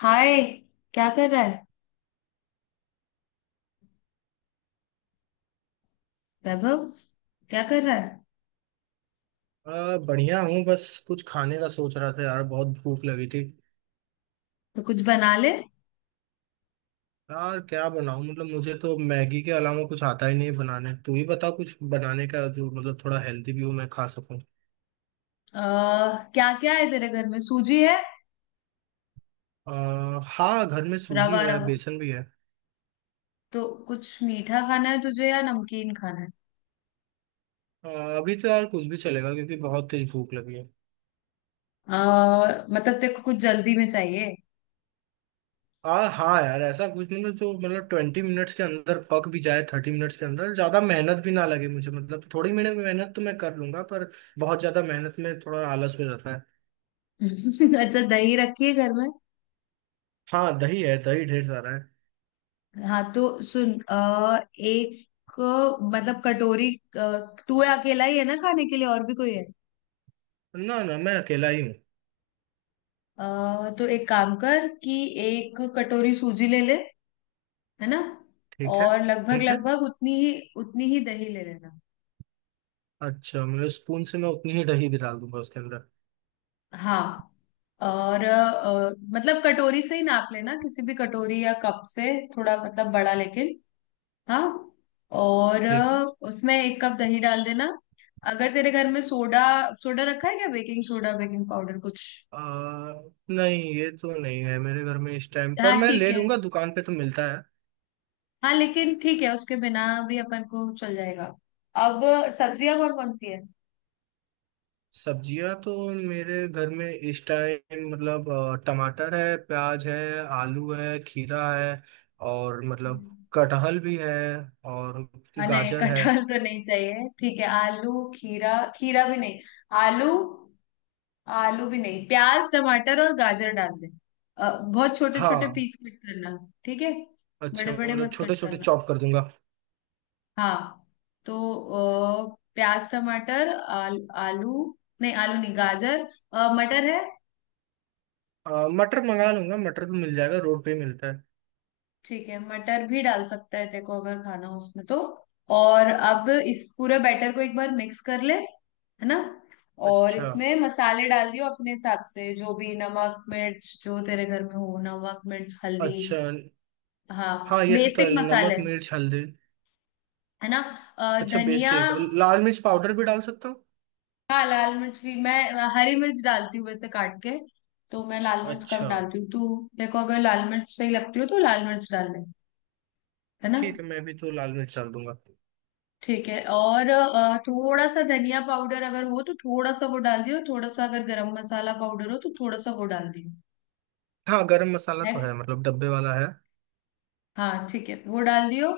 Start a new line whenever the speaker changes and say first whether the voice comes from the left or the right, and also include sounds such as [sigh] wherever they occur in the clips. left: हाय। क्या कर रहा है वैभव? क्या कर रहा है?
right: बढ़िया हूँ, बस कुछ खाने का सोच रहा था यार, बहुत भूख लगी थी।
left: तो कुछ बना ले।
right: यार क्या बनाऊँ? मतलब मुझे तो मैगी के अलावा कुछ आता ही नहीं है बनाने। तू ही बता कुछ बनाने का जो मतलब थोड़ा हेल्दी भी हो, मैं खा सकूँ।
left: क्या क्या है तेरे घर में? सूजी है?
right: हाँ, घर में सूजी
left: रवा
right: है,
left: रवा।
right: बेसन भी है।
left: तो कुछ मीठा खाना है तुझे या नमकीन खाना है?
right: आ, अभी तो यार कुछ भी चलेगा क्योंकि बहुत तेज भूख लगी है।
left: मतलब तेरे को कुछ जल्दी में चाहिए?
right: हाँ यार, ऐसा कुछ मतलब जो मतलब 20 मिनट्स के अंदर पक भी जाए, 30 मिनट्स के अंदर, ज़्यादा मेहनत भी ना लगे मुझे। मतलब थोड़ी मिनट मेहनत तो मैं कर लूंगा, पर बहुत ज़्यादा मेहनत में थोड़ा आलस भी रहता है।
left: [laughs] अच्छा, दही रखी है घर में?
right: हाँ, दही है, दही ढेर सारा है।
left: हाँ, तो सुन एक मतलब कटोरी, अ, तू अकेला ही है ना खाने के लिए? और भी कोई है?
right: ना ना, मैं अकेला ही हूँ।
left: तो एक काम कर कि एक कटोरी सूजी ले ले। है ना?
right: ठीक है।
left: और लगभग
right: ठीक है।
left: लगभग उतनी ही दही ले लेना।
right: अच्छा, मेरे स्पून से मैं उतनी ही दही भी डाल दूंगा उसके अंदर।
left: हाँ। और मतलब कटोरी से ही नाप लेना, किसी भी कटोरी या कप से, थोड़ा मतलब बड़ा, लेकिन। हाँ। और
right: ठीक है।
left: उसमें एक कप दही डाल देना। अगर तेरे घर में सोडा सोडा रखा है क्या? बेकिंग सोडा, बेकिंग पाउडर, कुछ?
right: आ, नहीं, ये तो नहीं है मेरे घर में इस टाइम पर।
left: हाँ,
right: मैं
left: ठीक
right: ले
left: है।
right: लूंगा, दुकान पे तो मिलता है।
left: हाँ, लेकिन ठीक है, उसके बिना भी अपन को चल जाएगा। अब सब्जियां कौन कौन सी
right: सब्जियां तो मेरे घर में इस टाइम मतलब टमाटर है, प्याज है, आलू है, खीरा है, और
left: है?
right: मतलब कटहल भी है, और
left: हाँ, नहीं,
right: गाजर है।
left: कटहल तो नहीं चाहिए। ठीक है, आलू, खीरा। खीरा भी नहीं। आलू, आलू भी नहीं। प्याज, टमाटर और गाजर डाल दे। बहुत छोटे छोटे
right: हाँ।
left: पीस कट करना। ठीक है?
right: अच्छा,
left: बड़े बड़े
right: मतलब
left: मत
right: छोटे
left: कट
right: छोटे
left: करना।
right: चॉप कर दूंगा।
left: हाँ, तो प्याज, टमाटर, आलू, नहीं आलू नहीं, गाजर, मटर है?
right: मटर मंगा लूंगा, मटर तो मिल जाएगा, रोड पे ही मिलता है।
left: ठीक है, मटर भी डाल सकता है तेको अगर खाना हो उसमें तो। और अब इस पूरे बैटर को एक बार मिक्स कर ले। है ना? और
right: अच्छा।
left: इसमें मसाले डाल दियो अपने हिसाब से, जो भी नमक मिर्च जो तेरे घर में हो, नमक मिर्च हल्दी।
right: अच्छा।
left: हाँ,
right: हाँ, ये सब तो
left: बेसिक
right: है, नमक
left: मसाले।
right: मिर्च हल्दी।
left: है ना?
right: अच्छा,
left: धनिया।
right: बेसिक लाल मिर्च पाउडर भी डाल सकता हूँ।
left: हाँ, लाल मिर्च भी, मैं हरी मिर्च डालती हूँ वैसे, काट के। तो मैं लाल मिर्च कम
right: अच्छा
left: डालती हूँ, तू देखो अगर लाल मिर्च सही लगती हो तो लाल मिर्च डाल ले। है ना?
right: ठीक है, मैं भी तो लाल मिर्च डाल दूंगा।
left: ठीक है। और थोड़ा सा धनिया पाउडर अगर हो तो थोड़ा सा वो डाल दियो, थोड़ा सा अगर गरम मसाला पाउडर हो तो थोड़ा सा वो डाल दियो।
right: हाँ, गरम मसाला तो है,
left: है?
right: मतलब डब्बे वाला है।
left: हाँ, ठीक है, वो डाल दियो।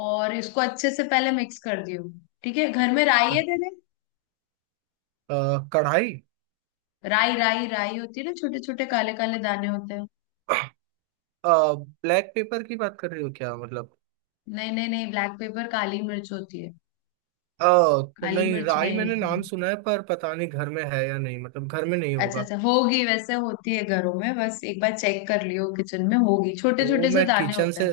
left: और इसको अच्छे से पहले मिक्स कर दियो। ठीक है। घर में राई है तेरे?
right: कढ़ाई?
left: राई राई राई होती है ना, छोटे छोटे काले काले दाने होते हैं।
right: ब्लैक पेपर की बात कर रही हो क्या, मतलब?
left: नहीं, नहीं, नहीं, ब्लैक पेपर काली मिर्च होती है।
right: तो
left: काली
right: नहीं,
left: मिर्च
right: राई
left: नहीं।
right: मैंने नाम सुना है पर पता नहीं घर में है या नहीं, मतलब घर में नहीं
left: अच्छा,
right: होगा।
left: अच्छा, होगी वैसे, होती है घरों में, बस एक बार चेक कर लियो, किचन में होगी, छोटे
right: तो
left: छोटे से
right: मैं
left: दाने
right: किचन से
left: होते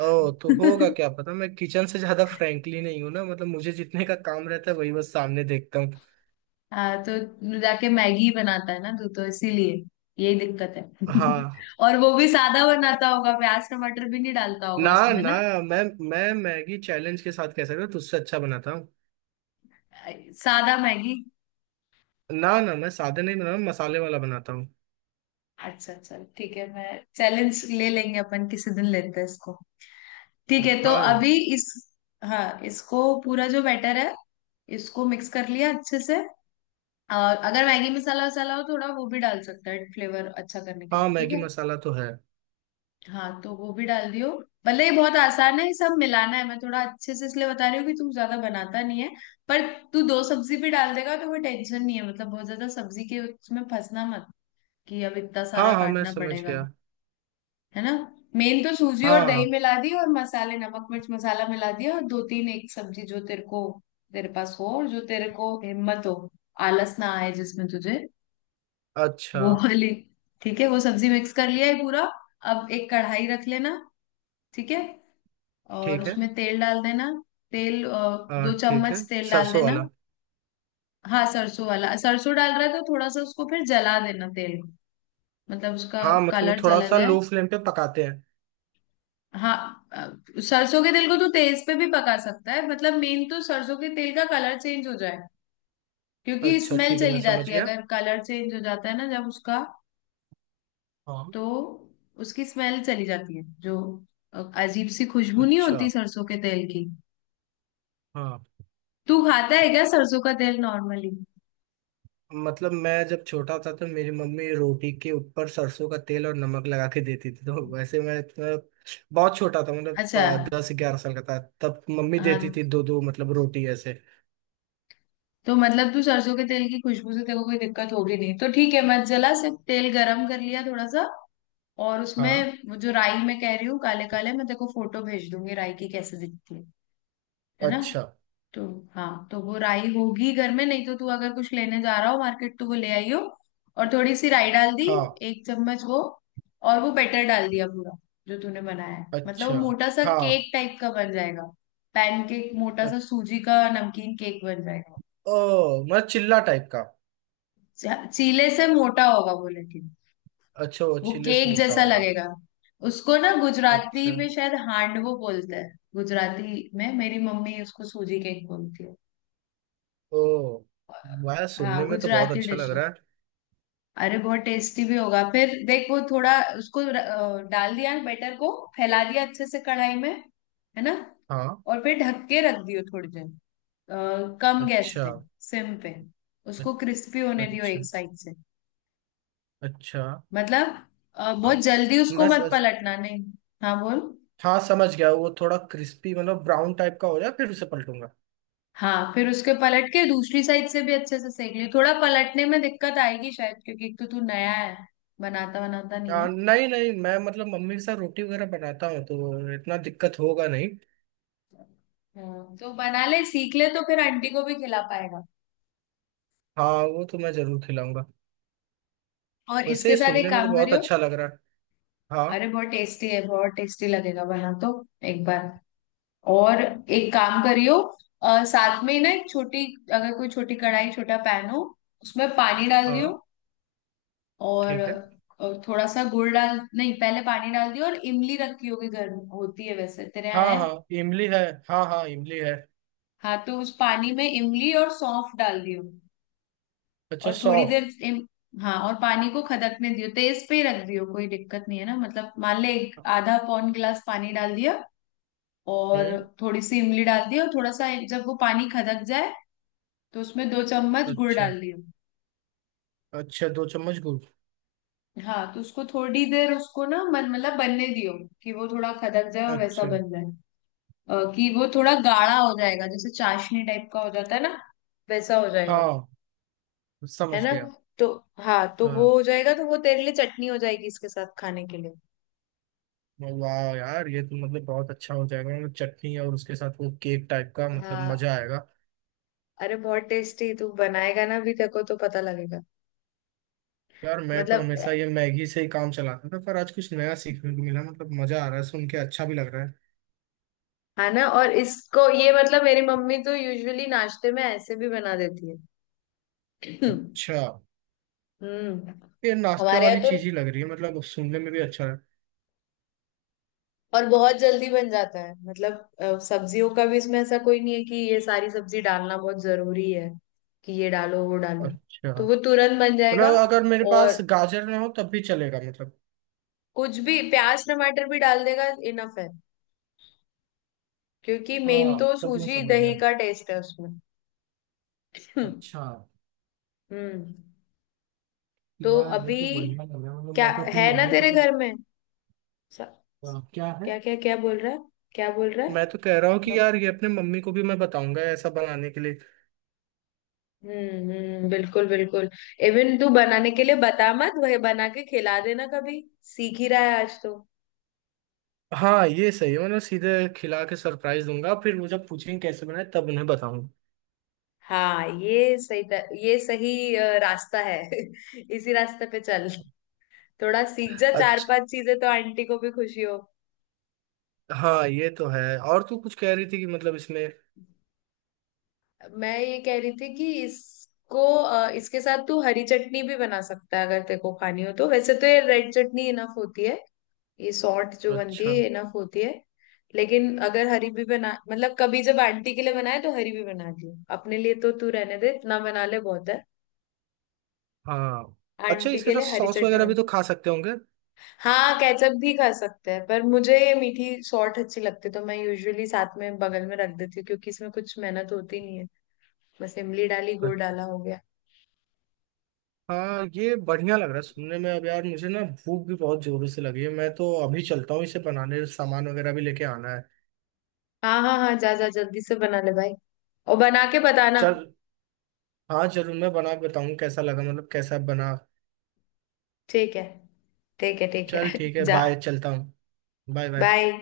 right: ओ, तो होगा,
left: हैं। [laughs]
right: क्या पता। मैं किचन से ज्यादा फ्रैंकली नहीं हूं ना, मतलब मुझे जितने का काम रहता है वही बस सामने देखता हूँ।
left: हाँ, तो तू जाके मैगी बनाता है ना, तू तो इसीलिए। यही दिक्कत है।
right: हाँ।
left: [laughs] और वो भी सादा बनाता होगा, प्याज टमाटर भी नहीं डालता होगा
right: ना
left: उसमें
right: ना,
left: ना?
right: मैं मैं मैगी चैलेंज के साथ कह सकता हूँ, तुझसे अच्छा बनाता हूँ।
left: सादा मैगी?
right: ना ना, मैं सादे नहीं बनाता, मसाले वाला बनाता हूँ।
left: अच्छा, चल ठीक है, मैं चैलेंज ले लेंगे अपन, किसी दिन लेते हैं इसको। ठीक है, तो
right: हाँ।
left: अभी इस, हाँ, इसको पूरा जो बैटर है, इसको मिक्स कर लिया अच्छे से। और अगर मैगी मसाला वसाला हो थोड़ा, वो भी डाल सकता है फ्लेवर अच्छा करने के
right: हाँ,
left: लिए। ठीक
right: मैगी
left: है?
right: मसाला तो है।
left: हाँ, तो वो भी डाल दियो। मतलब ये बहुत आसान है, ये सब मिलाना है, मैं थोड़ा अच्छे से इसलिए बता रही हूँ कि तू ज्यादा बनाता नहीं है। पर तू दो सब्जी भी डाल देगा तो कोई टेंशन नहीं है, मतलब बहुत ज्यादा सब्जी के उसमें फंसना मत कि अब इतना
right: हाँ
left: सारा
right: हाँ, मैं
left: काटना
right: समझ
left: पड़ेगा।
right: गया।
left: है ना? मेन तो सूजी और दही
right: हाँ।
left: मिला दी और मसाले नमक मिर्च मसाला मिला दिया, और दो तीन एक सब्जी जो तेरे को, तेरे पास हो और जो तेरे को हिम्मत हो, आलस ना आए जिसमें तुझे,
right: अच्छा।
left: वो वाली। ठीक है, वो सब्जी मिक्स कर लिया है पूरा। अब एक कढ़ाई रख लेना। ठीक है? और
right: ठीक है।
left: उसमें तेल डाल देना। तेल
right: हाँ
left: दो
right: ठीक है,
left: चम्मच तेल डाल
right: सरसों
left: देना।
right: वाला?
left: हाँ, सरसों वाला? सरसों डाल रहा है तो थोड़ा सा उसको फिर जला देना, तेल को। मतलब उसका
right: हाँ, मतलब वो
left: कलर
right: थोड़ा
left: चला
right: सा
left: जाए।
right: लो फ्लेम पे पकाते हैं।
left: हाँ, सरसों के तेल को तो तेज पे भी पका सकता है, मतलब मेन तो सरसों के तेल का कलर चेंज हो जाए। क्योंकि
right: अच्छा
left: स्मेल
right: ठीक है, मैं
left: चली
right: समझ
left: जाती है
right: गया।
left: अगर कलर चेंज हो जाता है ना, जब उसका,
right: हाँ।
left: तो उसकी स्मेल चली जाती है जो अजीब सी खुशबू नहीं
right: अच्छा।
left: होती सरसों के तेल की।
right: हाँ,
left: तू खाता है क्या सरसों का तेल नॉर्मली?
right: मतलब मैं जब छोटा था तो मेरी मम्मी रोटी के ऊपर सरसों का तेल और नमक लगा के देती थी, तो वैसे मैं मतलब बहुत छोटा था, मतलब
left: अच्छा।
right: 10 11 साल का था। तब मम्मी देती
left: हाँ,
right: थी दो दो, मतलब रोटी ऐसे।
left: तो मतलब तू सरसों के तेल की खुशबू से तेरे को कोई दिक्कत होगी नहीं तो ठीक है, मत जला, सिर्फ तेल गरम कर लिया थोड़ा सा। और उसमें
right: हाँ।
left: वो जो राई मैं कह रही हूँ, काले काले, मैं तेरे को फोटो भेज दूंगी राई की कैसे दिखती है। है ना?
right: अच्छा।
left: तो हाँ, तो वो राई होगी घर में, नहीं तो तू अगर कुछ लेने जा रहा हो मार्केट तो वो ले आई हो। और थोड़ी सी राई डाल दी,
right: हाँ।
left: 1 चम्मच वो। और वो बैटर डाल दिया पूरा, जो तूने बनाया है, मतलब वो
right: अच्छा।
left: मोटा सा
right: हाँ।
left: केक टाइप का बन जाएगा। पैनकेक, मोटा
right: अ-
left: सा सूजी का नमकीन केक बन जाएगा।
right: ओ, मतलब चिल्ला टाइप का?
left: चीले से मोटा होगा वो, लेकिन
right: अच्छा, वो
left: वो
right: चिल्ले से
left: केक
right: मोटा
left: जैसा
right: होगा।
left: लगेगा। उसको ना
right: अच्छा।
left: गुजराती में शायद हांडवो बोलते हैं, गुजराती में मेरी मम्मी उसको सूजी केक बोलती है।
right: ओ वाह, सुनने
left: हाँ,
right: में तो बहुत
left: गुजराती
right: अच्छा
left: डिश
right: लग
left: है।
right: रहा है।
left: अरे बहुत टेस्टी भी होगा फिर, देख वो थोड़ा। उसको डाल दिया बैटर को, फैला दिया अच्छे से कढ़ाई में। है ना?
right: हाँ।
left: और फिर ढक के रख दियो थोड़ी देर, कम गैस
right: अच्छा।
left: पे, सिम पे,
right: अ-
left: उसको क्रिस्पी होने दियो
right: अच्छा।
left: एक साइड से।
right: अच्छा।
left: मतलब बहुत
right: अब
left: जल्दी उसको
right: मैं
left: मत पलटना। नहीं, हाँ बोल।
right: हाँ, समझ गया, वो थोड़ा क्रिस्पी मतलब ब्राउन टाइप का हो जाए फिर उसे पलटूंगा।
left: हाँ, फिर उसके पलट के दूसरी साइड से भी अच्छे से सेक ली। थोड़ा पलटने में दिक्कत आएगी शायद क्योंकि एक तो तू नया है, बनाता बनाता नहीं है।
right: नहीं नहीं, मैं मतलब मम्मी के साथ रोटी वगैरह बनाता हूँ तो इतना दिक्कत होगा नहीं।
left: हाँ, तो बना ले, सीख ले तो फिर आंटी को भी खिला पाएगा।
right: हाँ, वो तो मैं जरूर खिलाऊंगा।
left: और इसके
right: वैसे
left: साथ एक
right: सुनने में तो
left: काम
right: बहुत
left: करियो।
right: अच्छा लग रहा है।
left: अरे
right: हाँ।
left: बहुत टेस्टी है, बहुत टेस्टी लगेगा, बना तो एक बार। और एक काम करियो, साथ में ना एक छोटी, अगर कोई छोटी कढ़ाई छोटा पैन हो, उसमें पानी डाल दियो।
right: हाँ
left: और
right: ठीक है।
left: थोड़ा सा गुड़ डाल, नहीं पहले पानी डाल दिया, और इमली रखी होगी घर में, होती है वैसे तेरे
right: हाँ
left: यहाँ है?
right: हाँ, इमली है। हाँ हाँ, इमली है।
left: हाँ, तो उस पानी में इमली और सौंफ डाल दियो।
right: अच्छा,
left: और थोड़ी
right: सौंफ।
left: देर हाँ, और पानी को खदकने दियो, तेज पे ही रख दियो, कोई दिक्कत नहीं है ना, मतलब मान ले एक आधा पौन गिलास पानी डाल दिया। और
right: हम्म।
left: थोड़ी सी इमली डाल दी, और थोड़ा सा जब वो पानी खदक जाए तो उसमें 2 चम्मच गुड़
right: अच्छा।
left: डाल दियो।
right: अच्छा, 2 चम्मच गुड़।
left: हाँ, तो उसको थोड़ी देर, उसको ना मन मतलब बनने दियो, कि वो थोड़ा खदक जाए और वैसा
right: अच्छा।
left: बन जाए। कि वो थोड़ा गाढ़ा हो जाएगा, जैसे चाशनी टाइप का हो जाता है ना, वैसा हो जाएगा।
right: हाँ,
left: है
right: समझ
left: ना?
right: गया।
left: तो हाँ, तो वो
right: हाँ।
left: हो जाएगा तो वो तेरे लिए चटनी हो जाएगी इसके साथ खाने के लिए।
right: वाह यार, ये तो मतलब बहुत अच्छा हो जाएगा, मतलब चटनी और उसके साथ वो केक टाइप का, मतलब
left: हाँ,
right: मजा आएगा।
left: अरे बहुत टेस्टी तू बनाएगा, ना भी देखो तो पता लगेगा।
right: यार मैं तो
left: मतलब,
right: हमेशा ये मैगी से ही काम चलाता था, पर आज कुछ नया सीखने को मिला, मतलब मजा आ रहा है, सुन के अच्छा भी लग रहा है।
left: है ना? और इसको ये मतलब मेरी मम्मी तो यूजुअली नाश्ते में ऐसे भी बना देती है। [clears throat]
right: अच्छा।
left: हम्म।
right: ये नाश्ते
left: हमारे यहाँ
right: वाली
left: तो।
right: चीज ही लग रही है, मतलब सुनने में भी अच्छा है।
left: और बहुत जल्दी बन जाता है, मतलब सब्जियों का भी इसमें ऐसा कोई नहीं है कि ये सारी सब्जी डालना बहुत जरूरी है, कि ये डालो वो डालो।
right: अच्छा,
left: तो वो तुरंत बन जाएगा।
right: मतलब अगर मेरे पास
left: और
right: गाजर ना हो तब भी चलेगा मतलब।
left: कुछ भी, प्याज टमाटर भी डाल देगा इनफ है, क्योंकि मेन
right: हाँ,
left: तो
right: तब मैं
left: सूजी
right: समझ गया।
left: दही का टेस्ट है उसमें। हम्म।
right: अच्छा।
left: हम्म। तो
right: यार ये
left: अभी
right: तो बढ़िया लग रहा है, मतलब
left: क्या?
right: मैं तो अपनी
left: है ना
right: मम्मी को
left: तेरे
right: भी।
left: घर में? स-
right: क्या है?
left: क्या क्या, क्या बोल रहा है? क्या बोल रहा
right: मैं तो
left: है?
right: कह रहा हूँ कि यार ये अपने मम्मी को भी मैं बताऊंगा ऐसा बनाने के लिए।
left: हम्म, बिल्कुल, बिल्कुल। इवन तू बनाने के लिए बता मत, वही बना के खिला देना कभी, सीख ही रहा है आज तो।
right: हाँ ये सही है, मतलब सीधे खिला के सरप्राइज दूंगा, फिर वो जब पूछेंगे कैसे बनाए तब उन्हें बताऊंगा।
left: हाँ, ये सही, ये सही रास्ता है। [laughs] इसी रास्ते पे चल, थोड़ा सीख जा चार
right: अच्छा।
left: पांच चीजें तो आंटी को भी खुशी हो।
right: हाँ ये तो है। और तू कुछ कह रही थी कि मतलब इसमें।
left: मैं ये कह रही थी कि इसको इसके साथ तू हरी चटनी भी बना सकता है अगर तेरे को खानी हो तो, वैसे तो ये रेड चटनी इनफ होती है। ये सॉर्ट जो बनती
right: अच्छा।
left: है इनफ होती है। लेकिन अगर हरी भी बना, मतलब कभी जब आंटी के लिए बनाए तो हरी भी बना दी, अपने लिए तो तू रहने दे, इतना बना ले बहुत है।
right: हाँ। अच्छा,
left: आंटी
right: इसके
left: के
right: साथ
left: लिए हरी
right: सॉस
left: चटनी
right: वगैरह
left: बना।
right: भी तो खा सकते होंगे।
left: हाँ, केचप भी खा सकते हैं पर मुझे ये मीठी सॉर्ट अच्छी लगती है, तो मैं यूजुअली साथ में बगल में रख देती हूँ क्योंकि इसमें कुछ मेहनत होती नहीं है। बस इमली डाली, गुड़ डाला, हो गया।
right: हाँ ये बढ़िया लग रहा है सुनने में। अब यार मुझे ना भूख भी बहुत जोरों से लगी है, मैं तो अभी चलता हूँ इसे बनाने, सामान वगैरह भी लेके आना है।
left: हाँ, हाँ, हाँ, जा जा जल्दी से बना ले भाई। और बना के बताना।
right: चल। हाँ जरूर, मैं बना के बताऊँ कैसा लगा, मतलब कैसा बना।
left: ठीक है, ठीक है, ठीक
right: चल
left: है।
right: ठीक है,
left: [laughs] जा।
right: बाय, चलता हूँ। Bye bye.
left: बाय।